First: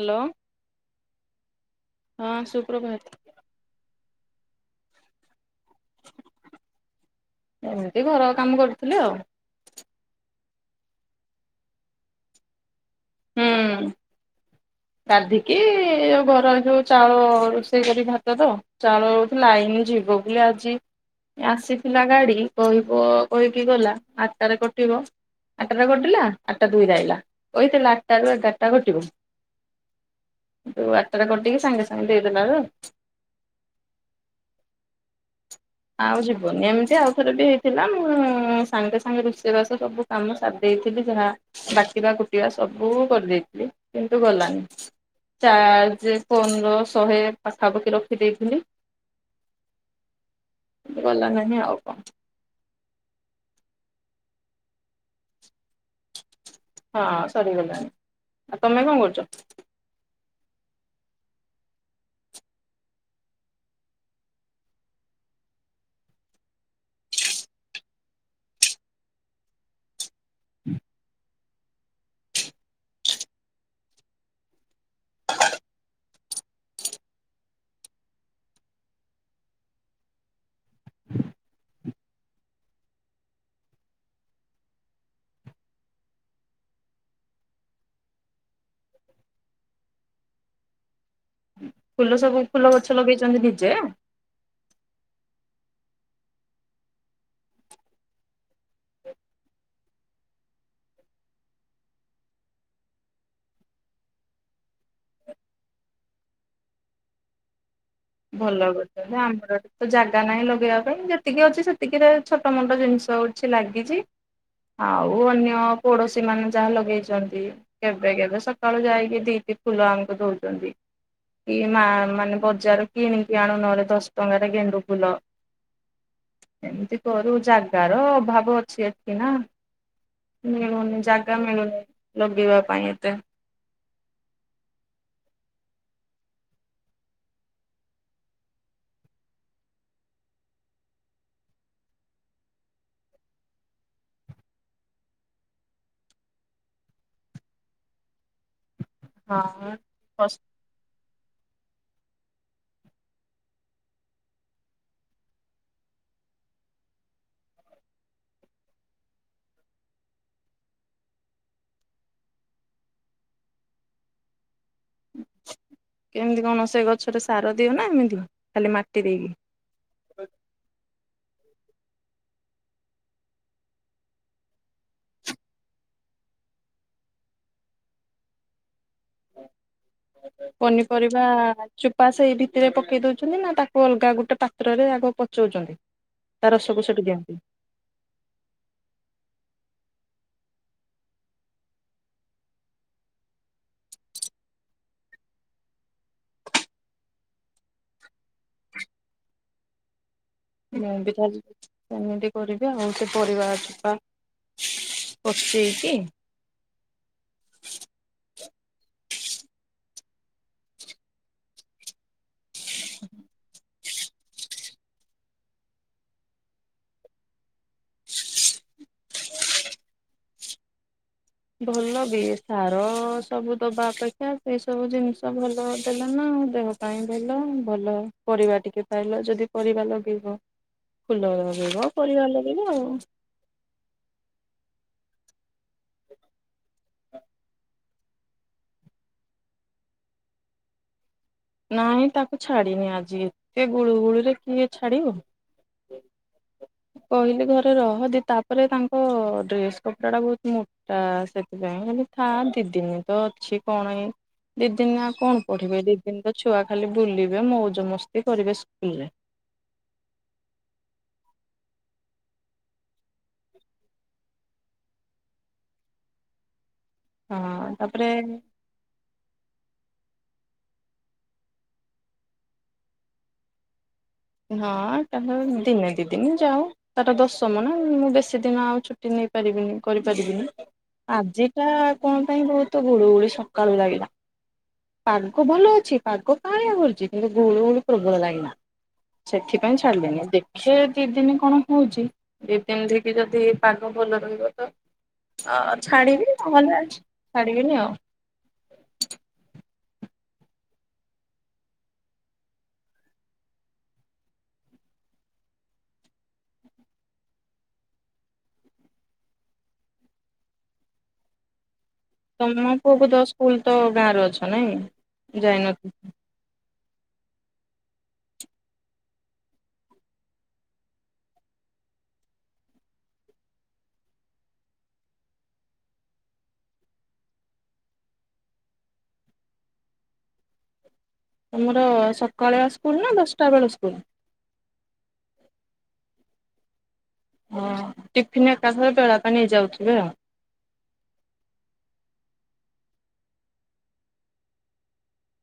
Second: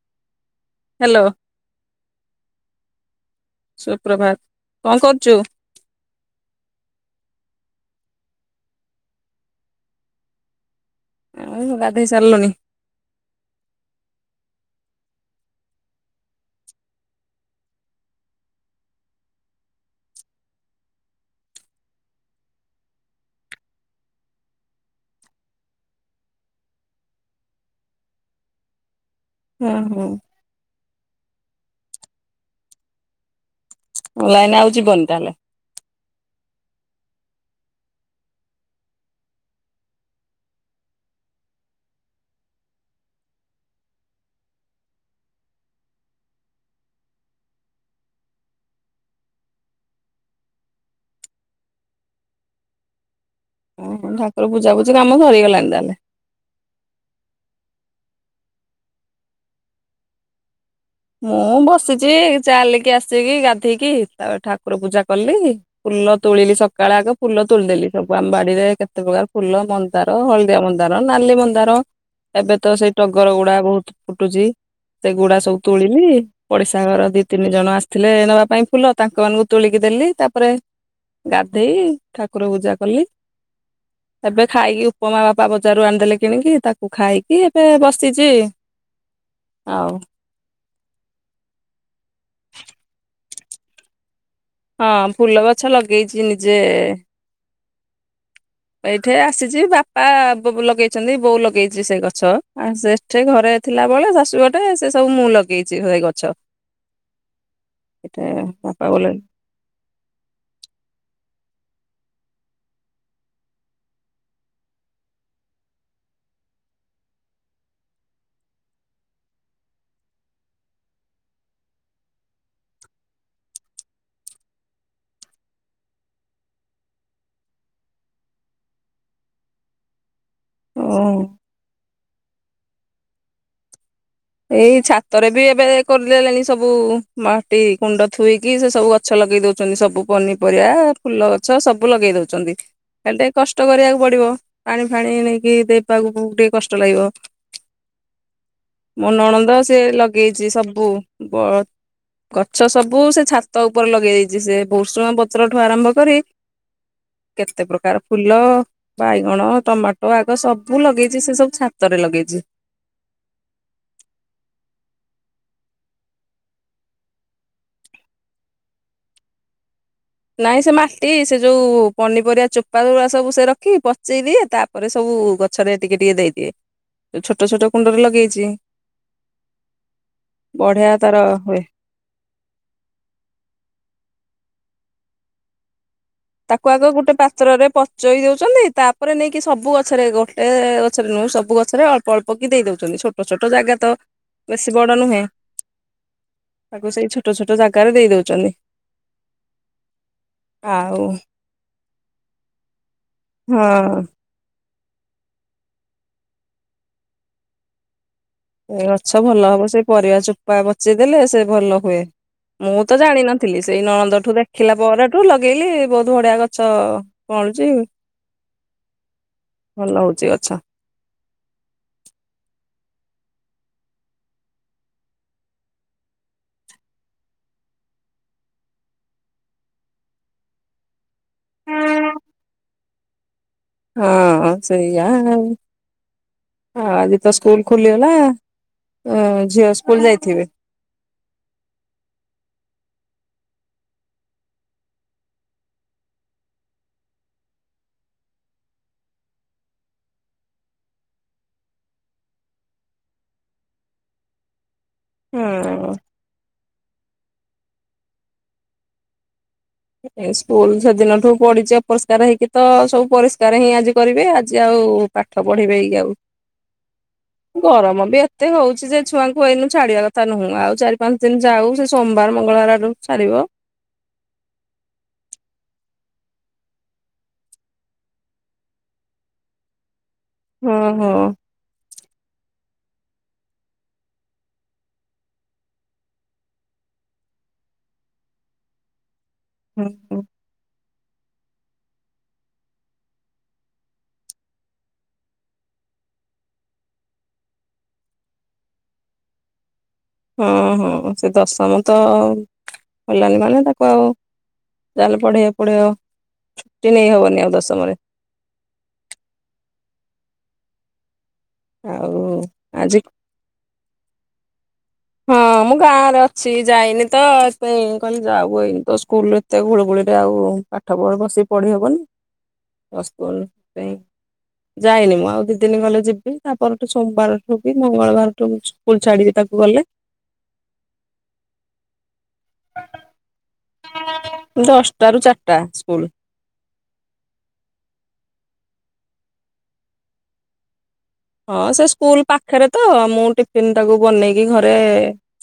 Hello. Hello ସୁପ୍ରଭାତ ସୁପ୍ରଭାତ। କଣ କରୁଛୁ। ଏମିତି ଘର କାମ କରୁଥୁଲି ଆଉ। ଆଉ ଗାଧୋଇ ସାରିଲୁଣିି? ହୁଁ ଗାଧିକିଉ ଘର ଯୋଉ ଚାଉଳ ରୋଷେଇ କରି ଭାତ ତ ଚାଉଳ ହଉଚି ଲାଇନ ଯିବ ବୋଲି ଆଜି ଆସିଥିଲା ଗାଡି କହିବ କହିକି ଗଲା ଆଠଟାରେ କଟିବ ଆଠଟାରେ କଟିଲା ଆଠଟା ଦୁଇ ଆଇଲା କହିଥିଲା। ଆଠ ଟା ରୁ ଏଗାରଟା ଘଟିବ। ହୁଁ ହୁଁ। ତୁ ଆଠଟା କଟିକି ସାଙ୍ଗେ ସାଙ୍ଗେ ଦେଇଦେଲ ଆ। ମୁଁ ଲାଇନ ଆଉ ଜିବନି ତାହେଲେ ଆଉ ଯିବନି ଏମିତି ଆଉ ଥରେ ବି ହେଇଥିଲା ମୁଁ ସାଙ୍ଗେ ସାଙ୍ଗେ ରୋଷେଇବାସ ସବୁ କାମ ସାରି ଦେଇେଇଥିଲି ଯାହା ବାଡକିବା କୁଟିବା ସବୁ କରିଦେଇଥିଲି କିନ୍ତୁ ଗଲାନି ଚାର୍ଜ ପନ୍ଦର ଶହେ ପାଖାପାଖି ରଖିଦେଇଥିଲି। ଗଲା ନ ଆଉ କଣ। ଠାର ବୁଝା ବୁଝି କାମ ସରିଗଲାଣି ତାହେଲେ ହଁ ସରିଗଲାଣି ଆଉ ତମେ କଣ କରୁଛ? ମୁଁ ବସିଛି ଚାଲିକି ଆସିକି ଗାଧେଇକି ତାପରେ ଠାକୁର ପୂଜା କଲି ଫୁଲ ତୋଳିଲି ସକାଳେ ଆଗ ଫୁଲ ତୋଳିଦେଲି ସବୁ ଆମ ବାଡିରେ କେତେ ପ୍ରକାର ଫୁଲ ମନ୍ଦାର ହଳଦିଆ ମନ୍ଦାର ନାଲି ମନ୍ଦାର ଏବେ ତ ସେଇ ଟଗର ଗୁଡା ବହୁତ ଫୁଟୁଛି ସେଗୁଡା ସବୁ ତୋଳିଲି ପଡ଼ିଶା ଘର ଦିଇ ତିନି ଜଣ ଆସିଥିଲେ ନେବା ପାଇଁ ଫୁଲ ତାଙ୍କ ମାନଙ୍କୁ ତୋଳିକି ଦେଲି ତାପରେ ଗାଧେଇ ଠାକୁର ପୂଜା କଲି ଏବେ ଖାଇକି ଉପମା ବାପା ବଜାରରୁ ଆଣିଦେଲେ କିଣିକି ତାକୁ ଖାଇକି ଏବେ ବସିଛି ଆଉ। ହଁ। ଫୁଲ ସବୁ ଫୁଲ ଗଛ ଲଗେଇ ଚନ୍ଦ ନିଜେ ହଁ ଫୁଲ ଗଛ ଲଗେଇଛି ନିଜେ ଏଇଠି ଆସିଛି ବାପା ଲଗେଇଛନ୍ତି ବୋଉ ଲଗେଇଛି ସେ ଗଛ ସେଠି ଘରେ ଥିଲା ବଳେ ଶାଶୁ ଗଟେ ସେ ସବୁ ମୁଁ ଲଗେଇଛି ସେଇ ଗଛ ଏଟା ଭଲ ବାପା ବନ କରିଛନ୍ତି ଆମର ଏଠି ତ ଜାଗା ନାହିଁ ଲଗେଇବା ପାଇଁ ଯେତିକି ଅଛି ସେତିକିରେ ଛୋଟ ମୋଟ ଜିନିଷ ଅଛି ଲାଗିଛି ଆଉ ଅନ୍ୟ ପଡ଼ୋଶୀ ମାନେ ଯାହା ଲଗେଇଛନ୍ତି କେବେ କେବେ ସକାଳୁ ଯାଇକି ଦୁଇଟି ଫୁଲ ଆମକୁ ଦଉଛନ୍ତି କି ମା ମାନେ ବଜାର କିଣିକି ଆଣୁ ନହେଲେ ଦଶ ଟଙ୍କାରେ ଗେଣ୍ଡୁ ଫୁଲ ଏମିତି କରୁ ଜାଗାର ଅଭାବ ଅଛି ଏଠି ନା ମିଳୁନିଁ ଓ ଜାଗା ମିଳୁନି ଲଗିବା ପାଇଁ ଏତେ ଏଇ ଛାତରେ ବି ଏବେ କରିଦେଲେଣି ସବୁ ମାଟି କୁଣ୍ଡ ଥୋଇକି ସେ ସବୁ ଗଛ ଲଗେଇ ଦଉଛନ୍ତି ସବୁ ପନିପରିବା ଫୁଲ ଗଛ ସବୁ ଲଗେଇ ଦଉଛନ୍ତି ଖ ଟିକେ କଷ୍ଟ କରିବାକୁ ପଡିବ ପାଣି ଫାଣି ନେଇକି ଦେବାକୁ ଟିକେ କଷ୍ଟ ଲାଗିବ। ମନୋଣନ୍ଦ ସେ ହଁ। ଲଗେଇଛି ସବୁ ବ ଗଛ ସବୁ ସେ ଛାତ ଉପରେ ଲଗେଇ ଦେଇଛି ସେ ଭଷୁଣ ପତ୍ରଠୁ ଆରମ୍ଭ କରି କେତେ ପ୍ରକାର ଫୁଲ ବାଇଗଣ ଟମାଟୋ ଆଗ ସବୁ ଲଗେଇଛି ସେ ସବୁ ଛାତରେ ଲଗେଇଛି। କେମିତି କଣ ସେ ଗଛରେ ସାର ଦିଅ ନା ଏମିତି ଖାଲି ମାଟି ଦେଇକି ନାଇଁ ସେ ମା ଇ ସେ ଯୋଉ ପନିପରିବା ଚୋପା ଗୁରା ସବୁ ସେ ରଖି ପଚେଇ ଦିଏ ତାପରେ ସବୁ ଗଛରେ ଟିକେ ଟିକେ ଦେଇଦିଏ ଯୋଉ ଛୋଟ ଛୋଟ କୁଣ୍ଡରେ ଲଗେଇଛି ବଢିଆ ତାର ପନିପରିବା ହୁଏ ଚୋପା ସେଇ ଭିତରେ ପକେଇ ଦଉଛନ୍ତି ନା ତାକୁ ଅଲଗା ଗୋଟେ ପା ତ୍ରରେ ଆଗ ପଚଉଛନ୍ତି? ତା ତାକୁ ରସକୁ ଆଗ ସେଠି ଗୋଟେ ଦିଅନ୍ତି ପାତ୍ରରେ ପଚେଇ ଦଉଛନ୍ତି ତାପରେ ନେଇକି ସବୁ ଗଛରେ ଗୋ ଏ ଗଛରେ ନୁହେଁ ସବୁ ଗଛରେ ଅଳ୍ପ ଅଳ୍ପ କି ଦେଇ ଦଉଛନ୍ତି ଛୋଟ ଛୋଟ ଜାଗା ତ ବେଶୀ ବଡ ନୁହେଁ ତାକୁ ସେଇ ଛୋଟ ଛୋଟ ଜାଗାରେ ଦେଇ ଦଉଛନ୍ତି। ମୁଁ ଆଉ ବି ସେମିତି କରିବେ ଆଉ ସେ ପ ପରିବା ଚୋପା ହଁ ପଚେଇକି ଏ ଗଛ ଭଲ ହବ ସେ ପରିବା ଚୋପା ପଚେଇ ଦେେଲେ ସେ ଭଲ ହୁଏ। ମୁଁ ତ ଜାଣିନଥିଲି ସେଇ ନଣନ୍ଦଠୁ ଦେଖିଲା ପରେଠୁ ଲଗେଇଲି ବହୁତ ବଢିଆ ଗଛ କଁଅଳୁଚି ଭଲ ହଉଛି ଗଛ। ଭଲ ବି ସାର ସବୁ ଦବା ଅପେକ୍ଷା ସେଇ ସବୁ ଜିନିଷ ଭଲ ଦେଲ ନା ଆଉ ଦେହ ପାଇଁ ଭଲ ଭଲ ପରିବା ଟିକେ ପାଇଲ ଯଦି ପରିବା ଲଗେଇବ ଫୁଲ ଲଗେଇବ ପରିବା ଲଗେଇବ ଆଉ। ହଁ ସେଇଆ ଆଉ। ଆଉ ଆଜି ତ ସ୍କୁଲ ଖୁଲିଗଲା, ଅ ଝିଅ ସ୍କୁଲ ଯାଇଥିବେ! ନାଇଁ ତାକୁ ଛାଡିନି ଆଜି ଏତେ ଗୁଳୁଗୁଳିରେ କିଏ ଛାଡିବ କହିଲି ଘରେ ରହଦେ ତାପରେ ତାଙ୍କ ଡ୍ରେସ କପଡା ଟା ବହୁତ ମୋଟା ସେଥିପାଇଁ କହିଲି ଥା ଦିଦିନି ତ ଅଛି କଣ ଏଇ ଦି ସିମା କଣ ପଢିବେ ହଁ ଦି ଛୁଆ ଖାଲି ବୁଲିବେ ମଉଜ ମସ୍ତି କରିବେ ସ୍କୁଲରେ। ଏ ସ୍କୁଲ ସେଦିନଠୁ ପଡିଚି ଅପରିଷ୍କାର ହେଇକି ତ ସବୁ ପରିଷ୍କାର ହିଁ ଆଜି କରିବେ ଆଜି ଆଉ ପାଠ ପଢିବେ କି ଆଉ। ହଁ ଗରମ ତାପରେ ବି ଏତେ ହଉଛି ଯେ ଛୁଆଙ୍କୁ ଏଇନୁ ଛାଡିବା କ ତ ନୁହଁ ଆଉ ଚାରି ପାଞ୍ଚ ଦିନ ଯାଉ ସେ ସୋମବାର ମଙ୍ଗଳବାର ଆଡକୁ ଛାଡ଼ିବ। ହଁ ତାଙ୍କର ଦିନେ ଦି ଦିନି ଯାଉ ତାର ଦଶମ ନା ମୁଁ ବେଶୀ ଦିନ ଆଉ ଛୁଟି ନେଇ ପାରିବିନି କରିି ପାରିବିନି ହଁ ହଁ ଆଜିଟା କଣ ପାଇଁ ବହୁତ ଗୁଳୁ ଗୁଳି ସକାଳୁ ଲାଗିଲା ପାଗ ଭଲ ଅଛି ପାଗ କାଆଁଳିଆ କରିଛି କିନ୍ତୁ ଗୁଳୁ ଗୁଳି ପ୍ରବଳ ଲାଗିଲା। ସେଥିପାଇଁ ହଁ ହଁ ଛାଡିଲିନି ଦେଖେ ଦି ଦିନି କଣ ହଉଛି ଦି ଦିନି ଧିକି ଯଦି ପାଗ ଭଲ ରହିବ ତ ଅ ଛାଡିବି ନହେଲେ ଅଛି ଛାଡିବିନି ଆଉ। ହଁ ହଁ ସେ ଦଶମ ତ ଆଉ ଗଲାନି ମାନେ ତାକୁ ଆଉ ଯାହାହେଲେ ପଢେଇବାକୁ ପଡ଼ିବ ଛୁଟି ନେଇ ହବନି ଆଉ ଦଶମରେ। ଆଉ ତମ ଆଜି ପୁଅକୁ ତ ସ୍କୁଲ ତ ଗାଁରେ ଅଛ ନାଇଁ? ହଁ ମୁଁ ଯାଇନଥିଲ ଗାଁ ରେ ଅଛି। ଯାଇନି ତ ସେଥିପାଇଁ କହିଲି ଯାଉ ଏଇନେ ତ ସ୍କୁଲ ଏତେ ଘୁଳଘୁଳିରେ ଆଉ ପାଠ ପଢ ବସିକି ପଢି ହବନି [unintelligible] ସେଥି ପାଇଁ ଯାଇନି ମୁଁ ଆଉ ଦିଦିନି ଗଲେ ଯିବି ତାପରଠୁ ସୋମବାରଠୁ ବି ମଙ୍ଗଳବାରଠୁ ସ୍କୁଲ ଛାଡିବି ତାକୁ ଗଲେ। ତମର ସ ସକାଳୁଆ ସ୍କୁଲ ନା ଦଶଟା ବେଳ ସ୍କୁଲ? ଟା ସ୍କୁଲ୍। ହଁ ଟିଫିନ ଏକା ଥରକେ ବେଳକ ନେଇ ଯାଉଥିବେ ଆଉ। ହଁ ସେ ସ୍କୁଲ ପାଖରେ ତ ମୁଁ ଟିଫିିନ ଟାକୁ ବନେଇକି ଘରେ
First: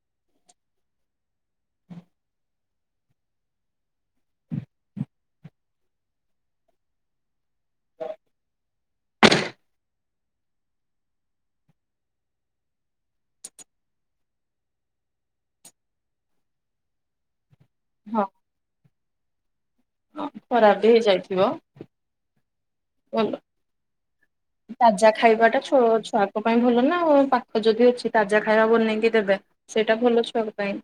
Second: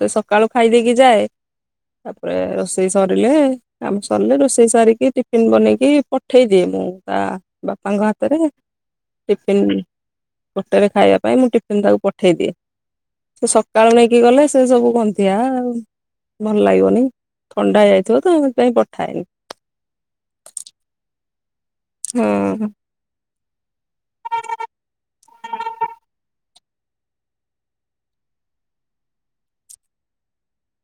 ସେ ସକାଳୁ ଖାଇ ଦେଇେଇକି ଯାଏ ତାପରେ ରୋଷେଇ ସରିଲେ କାମ ସରିଲେ ରୋଷେଇ ସାରିକି ଟିଫିିନ ବନେଇକି ପଠେଇ ଦିଏ ମୁଁ ତା ବାପାଙ୍କ ହାତରେ। ଟିଫିନ୍ ଗୋଟେରେ ଖାଇବା ପାଇଁ ମୁଁ ଟିଫିନ ଟାକୁ ପଠେଇ ଦିଏ ସେ ସକାଳୁ ନେଇକି ଗଲେ ସେ ସବୁ ଗାନ୍ଧିଆ ଆଉ ଭଲ ଲାଗେନି। ଥଣ୍ଡା ହେଇଯାଇଥିବ ହଁ ତ ମୁଁ ସେଥିପାଇଁ ଥାଏ। ହଁ ଖରାପ ବି ହେଇଯାଇଥିବ? ହୁଁ ଖାଇବା ଟା [unintelligible] ଛୁଆଙ୍କ ପାଇଁ ଭଲ ନା ଆଉ ପାଖ ଯଦି ଅଛି ତାଜା ଖାଇବା ବନେଇକି ଦେବେ ସେଇଟା ଭଲ ଛୁଆଙ୍କ ପାଇଁ।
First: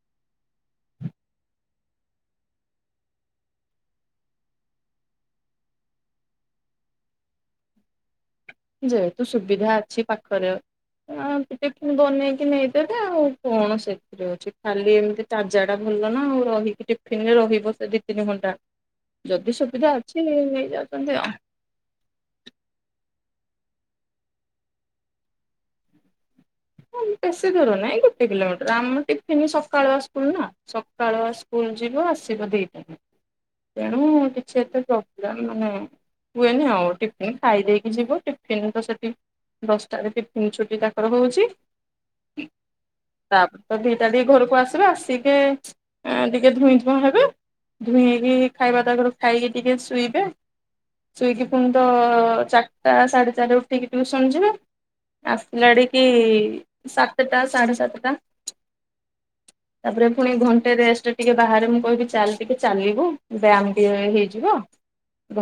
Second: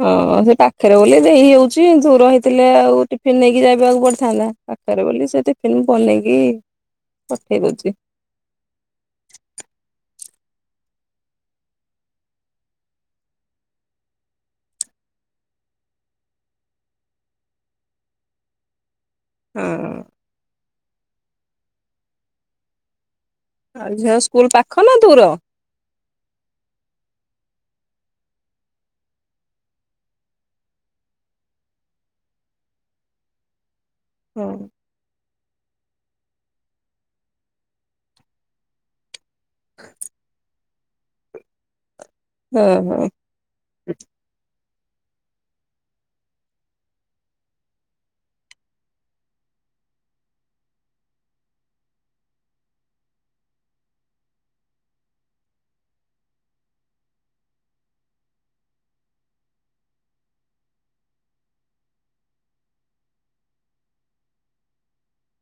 ହଁ ସେ ପାଖରେ ବୋଲି ଦେଇ ଯାଉଛି ଯୋଉ ରହିଥିଲେ ଆଉ ଟିଫିନ ନେଇକି ଯାଇବାକୁ ପଡିଥାନ୍ତା ପାଖରେ ବୋଲି ସେ ଟିଫିନ ବନେଇକି ପଠେଇ ଦଉଛି। ଯେହେତୁ ସୁବିଧା ଅଛି ପାଖରେ ଅଁବନେଇକି ନେଇଦେବେ ଆଉ କଣ ସେଥିରେ ଅଛି ଖାଲି ଏମିତି ତାଜାଟା ଭଲ ନା ଆଉ ରହିକି ଟିଫିନରେ ରହିବ ସେ ଦି ତିନି ଘଣ୍ଟା। ଯଦି ସୁବିଧା ହଁ ଅଛି ନେଇଯାଅ। [unintelligible] ଝିଅ ସ୍କୁଲ ପାଖ ନା ଦୂର? ବେଶୀ ଦୂର ନହିଁ ଗୋଟେ କିଲୋମିଟର ଆମ ଟିଫନ୍ ସକାଳୁଆ ସ୍କୁଲ ନା ସକାଳୁ ସ୍କୁଲ ଯିବ ଆସିବ ଦୁଇଟାରେ। ତେଣୁ ହଁ କିଛି ଏତେ ପ [unintelligible] ମାନେ ହୁଏନି ଆଉ ଟିଫନ୍ ଖାଇ ଦେଇେଇକି ଯିବ ଟିଫିନ ତ ସେଟି ଦଶଟାରେ [unintelligible] ଛୁ କାକର କହୁଛି। ହଁ ହଁ ତାପ ତ ଭିଟାଦ ଘରକୁ ଆସ ଆସିକେ ଟିକେ ଧୁଇଁ ଧୁଆଁ ହେବେ ଧୁଇଁ ହେଇକି ଖାଇବା ତାକରୁ ଖାଇକି ଟିକେ ଶୋଇବେ ଶୋଇକି ପୁଣି ତ ଚାରିଟା ସାଢେ ଚାରିଟା ଉଠିକି ଟିକେ ଶୁଣିଯିବେ ଆସିଲାଡିକ। ସାତଟା ସାଢ଼େ ସାତଟା ତାପରେ ପୁଣି ଘଣ୍ଟେ ରେଷ୍ଟ ଟିକେ ବାହାରେ ମୁଁ କହିବି ଚାଲ ଟିକେ ଚାଲିବୁ ବ୍ୟାୟାମ ଟିକେ ହେଇଯିବ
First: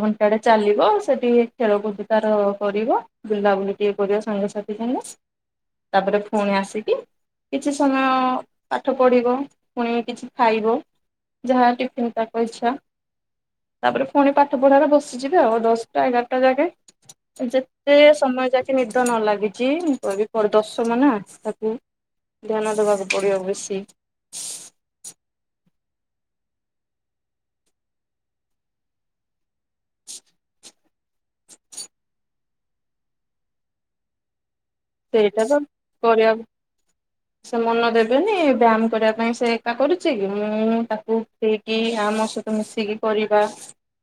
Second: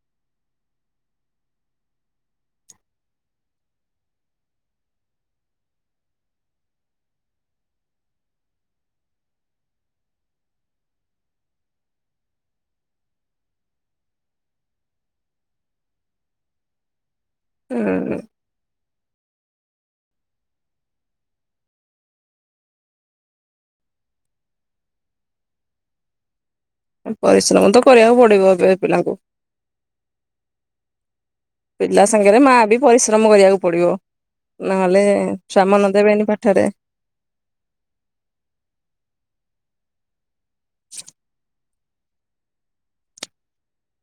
ଘଣ୍ଟାଟେ ଚାଲିବ ସେଠିକେ ଖେଳକୁଦ ତାର କରିବ ବୁଲାବୁଲି ଟିକେ କରିବ ସାଙ୍ଗସାଥି ସାଙ୍ଗେ ତାପରେ ପୁଣି ଆସିକି କିଛି ସମୟ ପାଠ ପଢ଼ିବ ପୁଣି କିଛି ଖାଇବ ଯାହା ଟିଫିନ ତାକ ଇଚ୍ଛା ତାପରେ ପୁଣି ପାଠ ପଢ଼ାରେ ବସିଯିବେ ଆଉ ଦଶଟା ଏଗାରଟା ଯାଗେ। ଯେତେ ସମୟ ଯାକି ନି ନ ଲାଗିଛି ମୁଁ କହି କରି ଦଶ ମ ତାକୁ ଧ୍ୟାନ ଦେବାକୁ ପଡିବ ବେଶୀ ପରିଶ୍ରମ ତ କରିବାକୁ ପଡିବ ଏବେ ପିଲାଙ୍କୁ ପିଲା ସାଙ୍ଗରେ ମା ପରିଶ୍ରମ କରିବାକୁ ପଡିବ। ନହେଲେ ସେଇଟା ତ ଛୁଆ ମନ ଦେବେନି କରିବା ପାଠରେ ସେ ମନ ଦେବେନି ବ୍ୟାୟାମ କରିବା ପାଇଁ ସେ ଏକା କରି ମୁଁ ତାକୁ ସେ କି ଆମୋ ସହିତ ମିଶିକି କରିବା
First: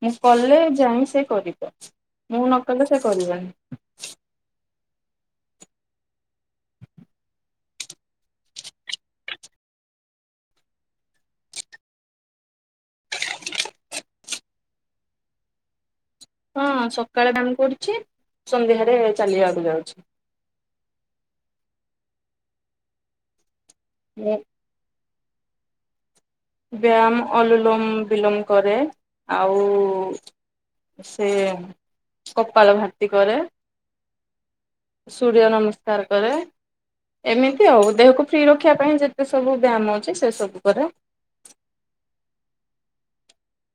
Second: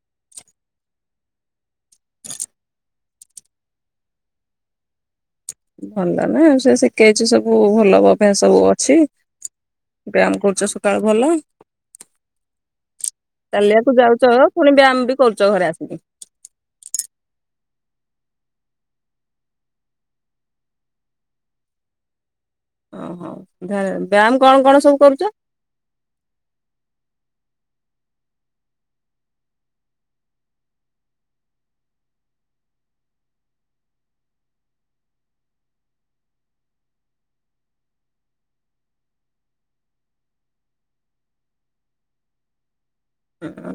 ମୁଁ କଲେ ଯାଇ ସେ କରିବ ମୁଁ ନ କଲେ ସେ କରିବନି। ଭଲ ନା ସେ ଶିଖେଇଛି ସବୁ ଭଲ ବା ପାଇଁ ସବୁ ଅଛି ବ୍ୟାୟାମ କରୁଛ ସକାଳୁ ଭଲ ଚାଲିବାକୁ ଯାଉଛ ପୁଣି ବ୍ୟାୟାମ ବି କରୁଛ ଘରେ ଆସିକି ହଁ ସକାଳେ କାମ କରୁଛି ସନ୍ଧ୍ୟାରେ ଚାଲିବାକୁ ଯାଉଛି। ଓ ହୋ। ଧ ମୁଁ ବ୍ୟାୟାମ କଣ କଣ ସବୁ କରୁଛ। ବ୍ୟାୟାମ ଅନଲୁଲୋମ ବିଲୋମ କରେ ଆଉ ସେ କପାଳ ଭାତି କରେ ସୂର୍ଯ୍ୟ ନମସ୍କାର କରେ ଏମିତି ଆଉ ଦେହକୁ ଫ୍ରି ରଖିବା ପାଇଁ ଯେତେ ସବୁ ବ୍ୟାୟାମ ଅଉଛି ସେ ସବୁ କରେ।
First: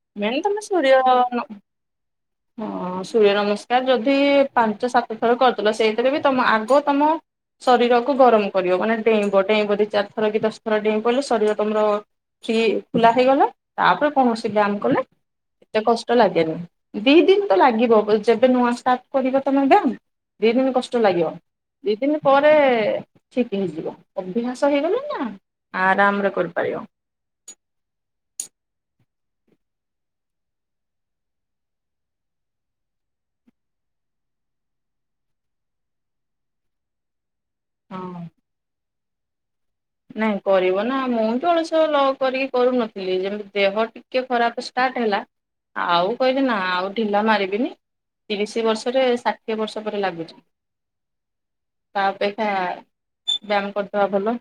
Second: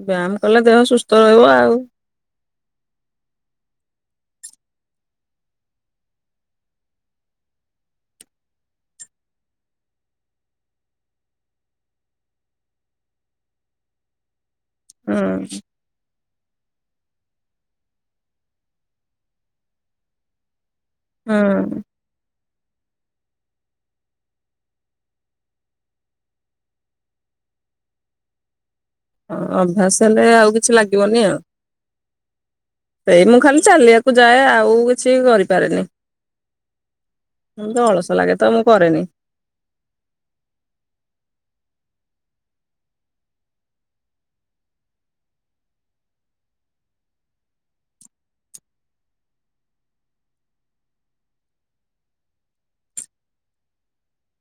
ବ୍ୟାୟାମ ମନ କଲେ ତମ ଦେହ ସୂର୍ଯ୍ୟ ସୁସ୍ଥ ରହିବ ଆଉ [inaudible] ହଁ ସୂର୍ଯ୍ୟ ନମସ୍କାର ଯଦି ପାଞ୍ଚ ସାତ ଥର କରିଦେ ସେଇଥିରେ ବି ତମ ଆଗ ତମ ଶରୀରକୁ ଗରମ କରିବ ମାନେ ଡେଇଁବ ଡେଇଁବ ଦି ଚାରି ଥର କି ଦଶ ଥର ଡେଇଁ ପିଲଲେ ଶରୀର ତମର ଫୀ ଖୋଲା ହେଇଗଲା। ତାପରେ ପଣ [unintelligible] କ ହୁଁ ଏତେ କଷ୍ଟ ଲାଗେ। ଦି ଦିନ ତ ଲାଗିବ ଯେବେ ନୂଆ ଷ୍ଟାର୍ଟ କରିବ ତମେ ଦି ଦିନ କ ଲାଗିବ ହୁଁ ଦି ଦିନ ପରେ ଠିକ ହେଇଯିବ ଅଭ୍ୟାସ ହେଇଗଲେ ନା ଆରାମରେ କରିପାରିବ। [inaudible] ହଁ ଅଭ୍ୟାସ ହେଲେ ଆଉ କିଛି ଲାଗିବନି ଆଉ। [inaudible] ସେଇ ମୁଁ ଖାଲି ଚାଲିବାକୁ ଯାଏ। ଆଉ କିଛି କରିପାରେନି। ମୁଁ ତ ଅଳସ ହଁ। ଲାଗେ ତ ମୁଁ କରେନି। ନାଇଁ କରିବ ନା ମୁଁ ତ ଅଳସ ଲ କରିକି କରୁନଥିଲି। ଯେମିତି ଦେହ ଟିକେ ଖରାପ ଷ୍ଟାର୍ଟ ହେଲା ଆଉ କହିବି ନା ଆଉ ଢିଲା ମାରିବିନି ତିରିଶ ବର୍ଷରେ ଷାଠିଏ ବର୍ଷ ପରେ ଲାଗୁଛି। [inaudible] ତା ଅପେକ୍ଷା ବ୍ୟାୟାମ କରିଦବା ଭଲ।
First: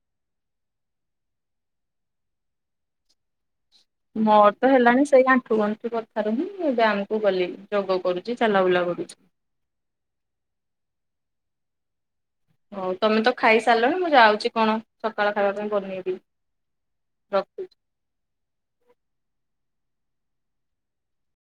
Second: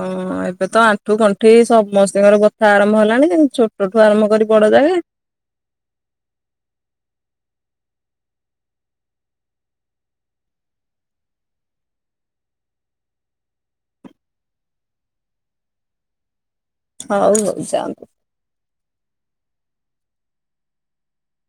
ଓଁ ଏବେ ତ ଆଣ୍ଠୁ ଗଣ୍ଠି ସମସ୍ତଙ୍କର ବଥା ଆରମ୍ଭ ହେଲାଣି ଯେ ଛୋଟ ମୋର ତ ହେଲାଣି ସେଇ ଆଣ୍ଠୁ ଗଣ୍ଠି କଥାରୁ ହିଁ ବ୍ୟାୟାମ କୁ ଗଲିଣି। ଯୋଗ କରୁଛି ଚାଲାବୁଲା କରୁଛି। [inaudible] ହଉ ତମେ ତ ଖାଇ ସାରିଲଣି ମୁଁ ଯାଉଛି କଣ ସକାଳ ଖାଇବା ପାଇଁ ବନେଇବି। ହଉ ହଉ ରଖୁଛି। ଜାଆନ୍ତୁ । [inaudible]